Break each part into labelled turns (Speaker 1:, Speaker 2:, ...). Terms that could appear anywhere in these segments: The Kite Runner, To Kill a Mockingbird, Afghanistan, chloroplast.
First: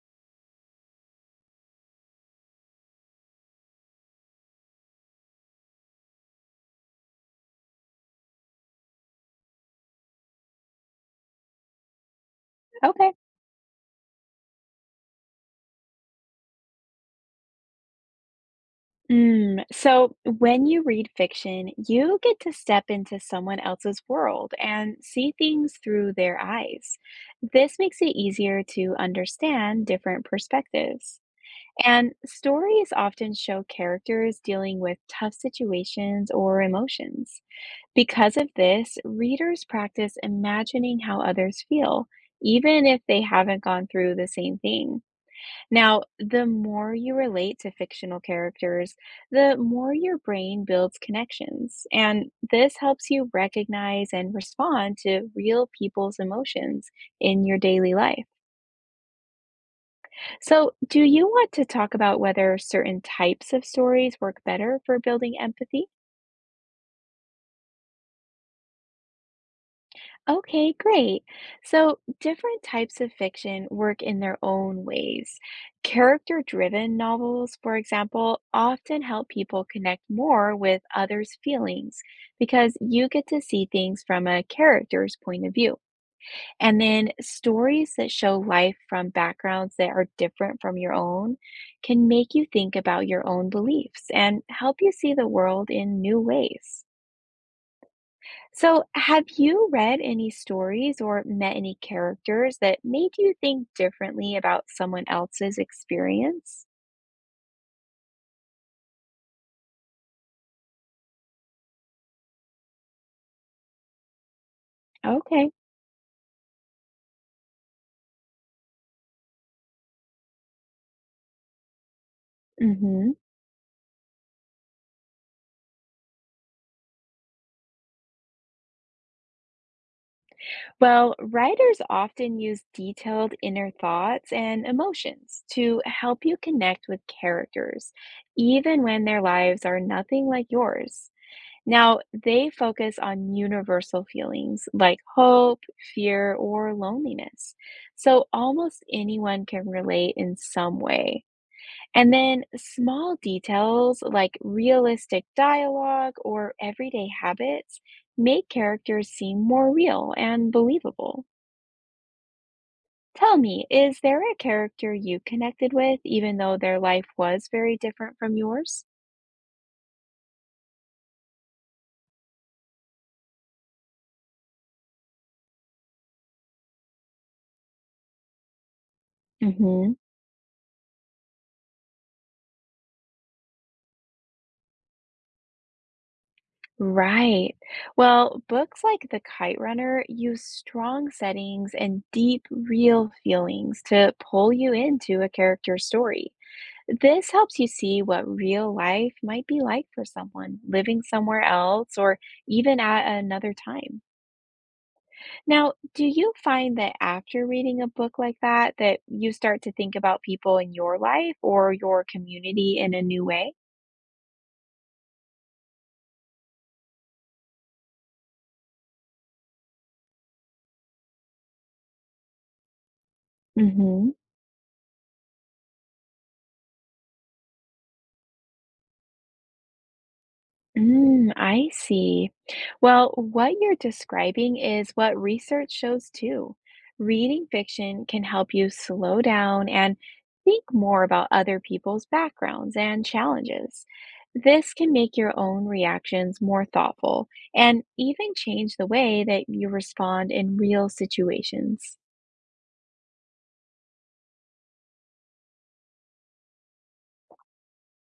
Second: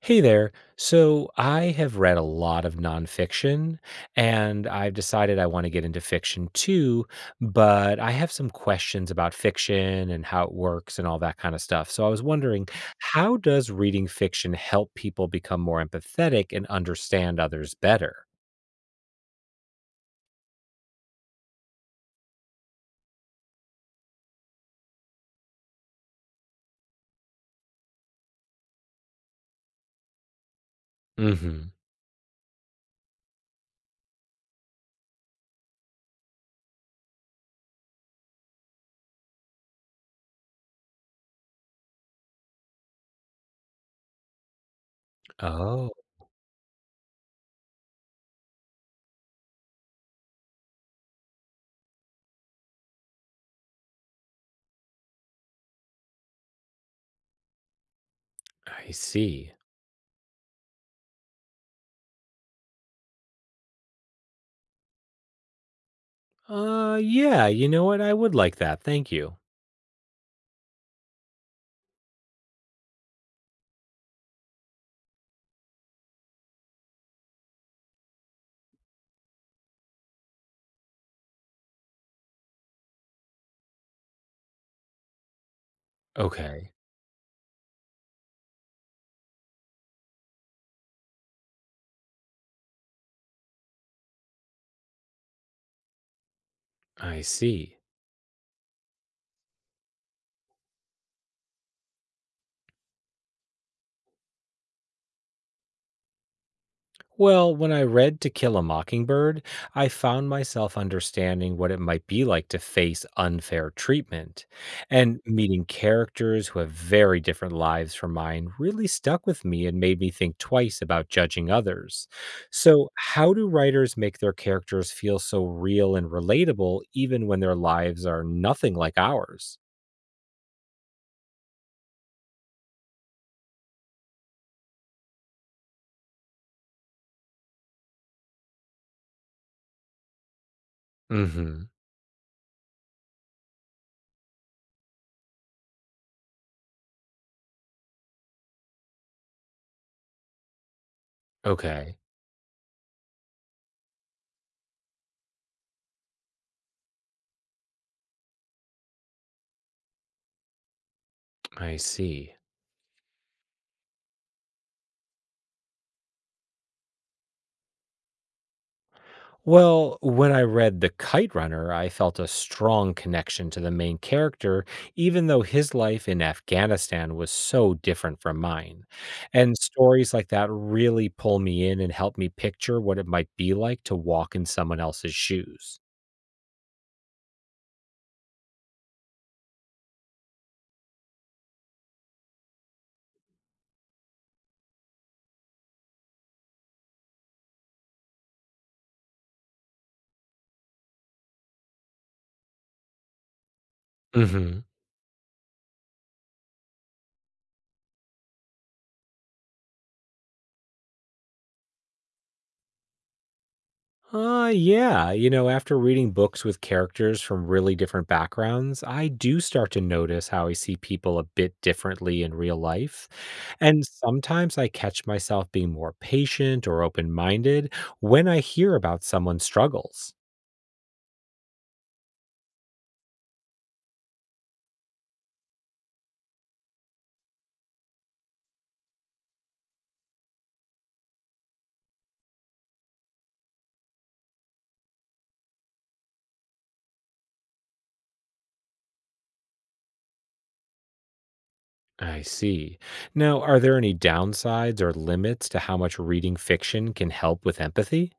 Speaker 1: Hey there. So I have read a lot of nonfiction and I've decided I want to get into fiction too, but I have some questions about fiction and how it works and all that kind of stuff. So I was wondering,
Speaker 2: Okay.
Speaker 1: how does reading fiction help people become more empathetic and understand others better?
Speaker 2: Mm. So when you read fiction, you get to step into someone else's world and see things through their eyes. This makes it easier to understand different perspectives.
Speaker 1: Hmm.
Speaker 2: And stories often show characters dealing with tough situations or emotions. Because of this, readers practice imagining how others feel, even if they haven't gone through the same thing.
Speaker 1: Oh,
Speaker 2: Now, the more you relate to fictional characters, the more your brain builds connections. And this helps you recognize and respond to real people's emotions in your daily life.
Speaker 1: I see.
Speaker 2: So, do you want to talk about whether certain types of stories work better for building empathy?
Speaker 1: Yeah, you know what? I would like that. Thank you.
Speaker 2: Okay, great. So different types of fiction work in their own ways. Character driven novels, for example, often help people connect more with others' feelings because you get to see things from a character's point of view.
Speaker 1: Okay,
Speaker 2: And then stories that show life from backgrounds that are different from your own can make you think about your own beliefs and help you see the world in new ways.
Speaker 1: I see.
Speaker 2: So, have you read any stories or met any characters that made you think differently about someone else's experience?
Speaker 1: Well, when I read To Kill a Mockingbird, I found myself understanding what it might be like to face unfair treatment. And
Speaker 2: Okay.
Speaker 1: meeting characters who have very different lives from mine really stuck with me and made me think twice about judging others. So,
Speaker 2: hmm
Speaker 1: how do writers make their characters feel so real and relatable even when their lives are nothing like ours?
Speaker 2: Well, writers often use detailed inner thoughts and emotions to help you connect with characters, even when their lives are nothing like yours.
Speaker 1: Mhm.
Speaker 2: Now, they focus on universal feelings like hope, fear, or loneliness. So almost anyone can relate in some way.
Speaker 1: Okay.
Speaker 2: And then small details like realistic dialogue or everyday habits make characters seem more real and believable.
Speaker 1: I see.
Speaker 2: Tell me, is there a character you connected with, even though their life was very different from yours?
Speaker 1: Well, when I read The Kite Runner, I felt a strong connection to the main character, even though his life in Afghanistan was so different from mine. And
Speaker 2: hmm
Speaker 1: stories like that really pull me in and help me picture what it might be like to walk in someone else's shoes.
Speaker 2: Right. Well, books like The Kite Runner use strong settings and deep, real feelings to pull you into a character's story. This helps you see what real life might be like for someone living somewhere else or even at another time.
Speaker 1: Hmm.
Speaker 2: Now, do you find that after reading a book like that that you start to think about people in your life or your community in a new way?
Speaker 1: Yeah. You know, after reading books with characters from really different backgrounds, I do start to notice how I see people a bit differently in real life. And
Speaker 2: Mhm.
Speaker 1: sometimes I catch myself being more patient or open minded when I hear about someone's struggles.
Speaker 2: I see. Well, what you're describing is what research shows too. Reading fiction can help you slow down and think more about other people's backgrounds and challenges. This can make your own reactions more thoughtful and even change the way that you respond in real situations.
Speaker 1: I see. Now, are there any downsides or limits to how much reading fiction can help with empathy?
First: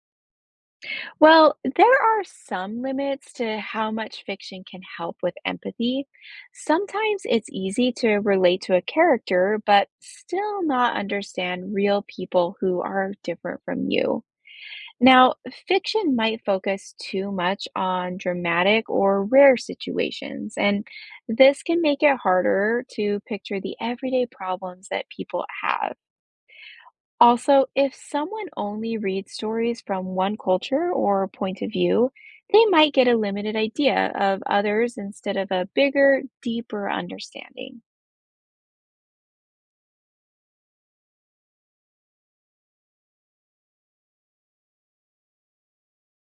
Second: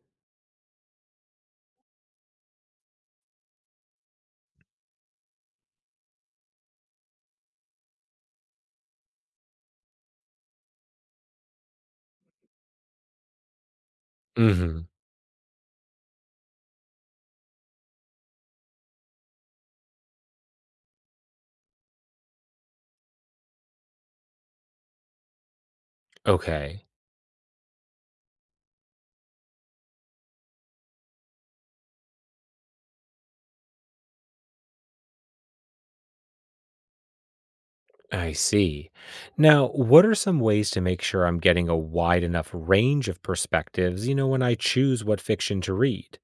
Speaker 2: Well, there are some limits to how much fiction can help with empathy. Sometimes it's easy to relate to a character, but still not understand real people who are different from you.
Speaker 1: Mm hmm.
Speaker 2: Now, fiction might focus too much on dramatic or rare situations, and this can make it harder to picture the everyday problems that people have.
Speaker 1: Okay.
Speaker 2: Also, if someone only reads stories from one culture or point of view, they might get a limited idea of others instead of a bigger, deeper understanding.
Speaker 1: I see. Now, what are some ways to make sure I'm getting a wide enough range of perspectives, you know, when I choose what fiction to read?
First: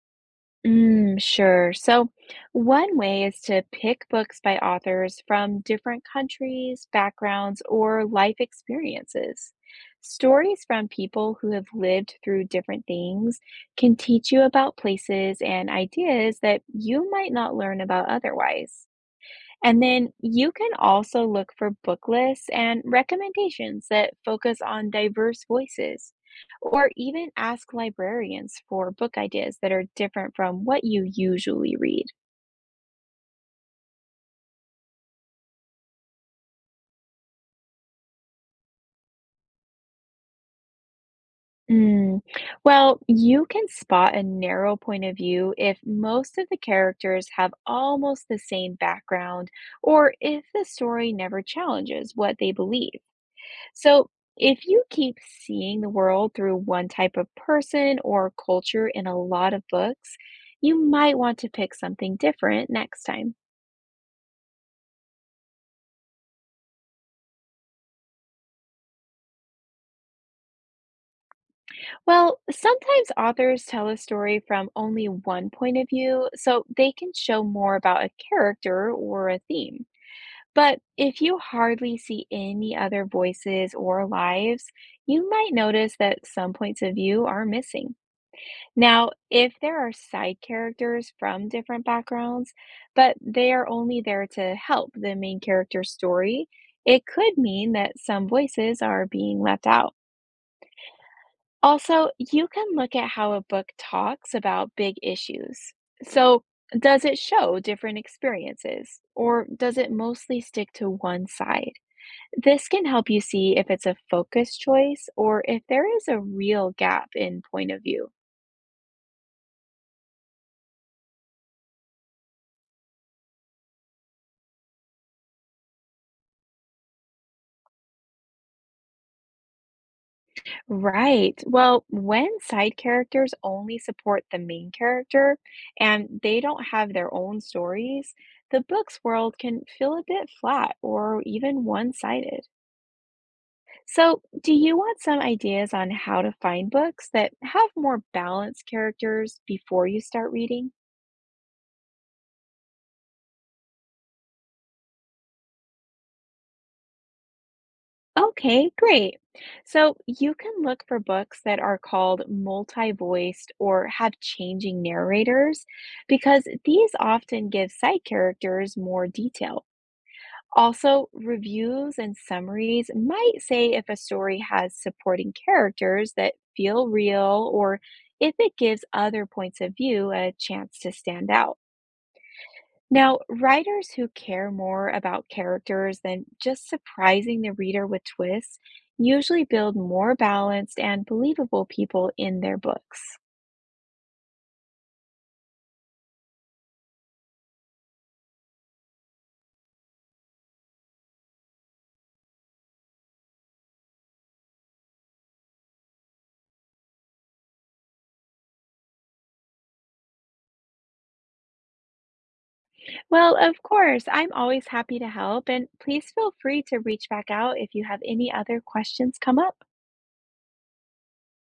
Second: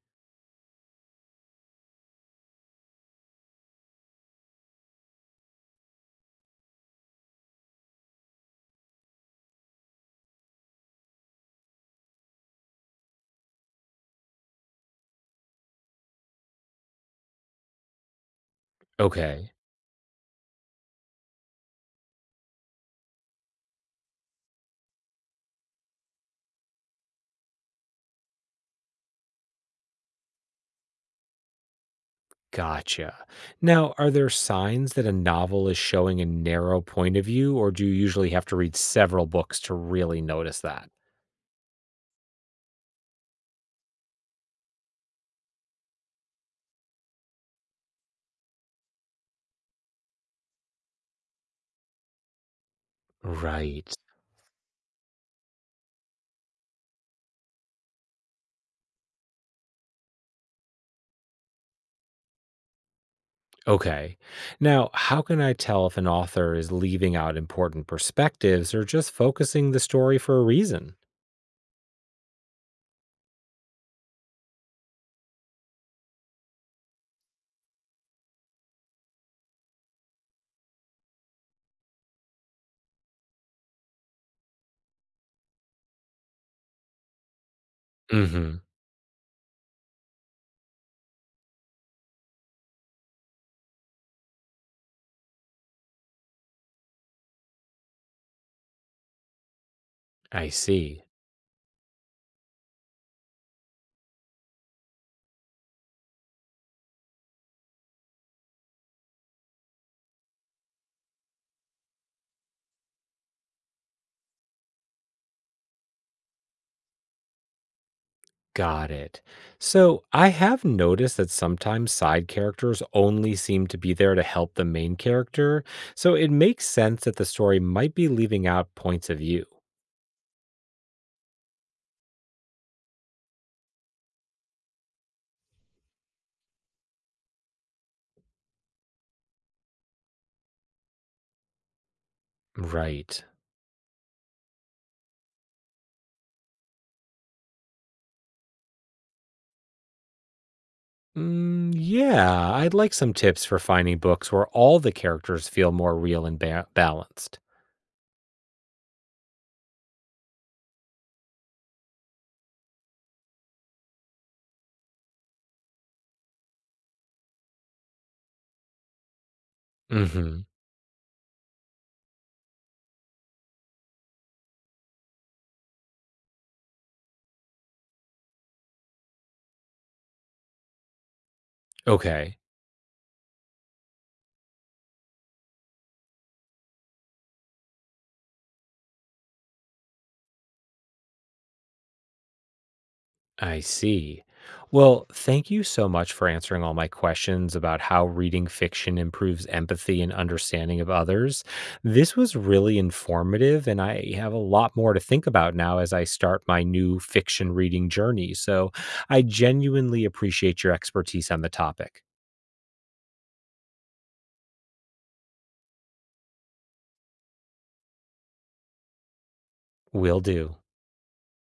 Speaker 2: Sure. So, one way is to pick books by authors from different countries, backgrounds, or life experiences. Stories from people who have lived through different things can teach you about places and ideas that you might not learn about otherwise.
Speaker 1: Okay,
Speaker 2: And then you can also look for book lists and recommendations that focus on diverse voices, or even ask librarians for book ideas that are different from what you usually read.
Speaker 1: gotcha. Now, are there signs that a novel is showing a narrow point of view, or do you usually have to read several books to really notice that?
Speaker 2: Mm. Well, you can spot a narrow point of view if most of the characters have almost the same background or if the story never challenges what they believe.
Speaker 1: Right.
Speaker 2: So, if you keep seeing the world through one type of person or culture in a lot of books, you might want to pick something different next time.
Speaker 1: Okay. Now, how can I tell if an author is leaving out important perspectives or just focusing the story for a reason?
Speaker 2: Well, sometimes authors tell a story from only one point of view, so they can show more about a character or a theme. But if you hardly see any other voices or lives, you might notice that some points of view are missing.
Speaker 1: Mm hmm.
Speaker 2: Now, if there are side characters from different backgrounds, but they are only there to help the main character's story, it could mean that some voices are being left out.
Speaker 1: I see.
Speaker 2: Also, you can look at how a book talks about big issues. So, does it show different experiences, or does it mostly stick to one side? This can help you see if it's a focus choice or if there is a real gap in point of view.
Speaker 1: Got it. So I have noticed that sometimes side characters only seem to be there to help the main character, so it makes sense that the story might be leaving out points of view.
Speaker 2: Right. Well, when side characters only support the main character and they don't have their own stories, the book's world can feel a bit flat or even one-sided.
Speaker 1: Right.
Speaker 2: So, do you want some ideas on how to find books that have more balanced characters before you start reading?
Speaker 1: Mm, yeah, I'd like some tips for finding books where all the characters feel more real and balanced.
Speaker 2: Okay, great. So you can look for books that are called multi-voiced or have changing narrators because these often give side characters more detail.
Speaker 1: Hmm.
Speaker 2: Also, reviews and summaries might say if a story has supporting characters that feel real or if it gives other points of view a chance to stand out.
Speaker 1: Okay.
Speaker 2: Now, writers who care more about characters than just surprising the reader with twists usually build more balanced and believable people in their books.
Speaker 1: I see. Well, thank you so much for answering all my questions about how reading fiction improves empathy and understanding of others. This was really informative, and I have a lot more to think about now as I start my new fiction reading journey. So I genuinely appreciate your expertise on the topic.
Speaker 2: Well, of course, I'm always happy to help, and please feel free to reach back out if you have any other questions come up.
Speaker 1: Will do.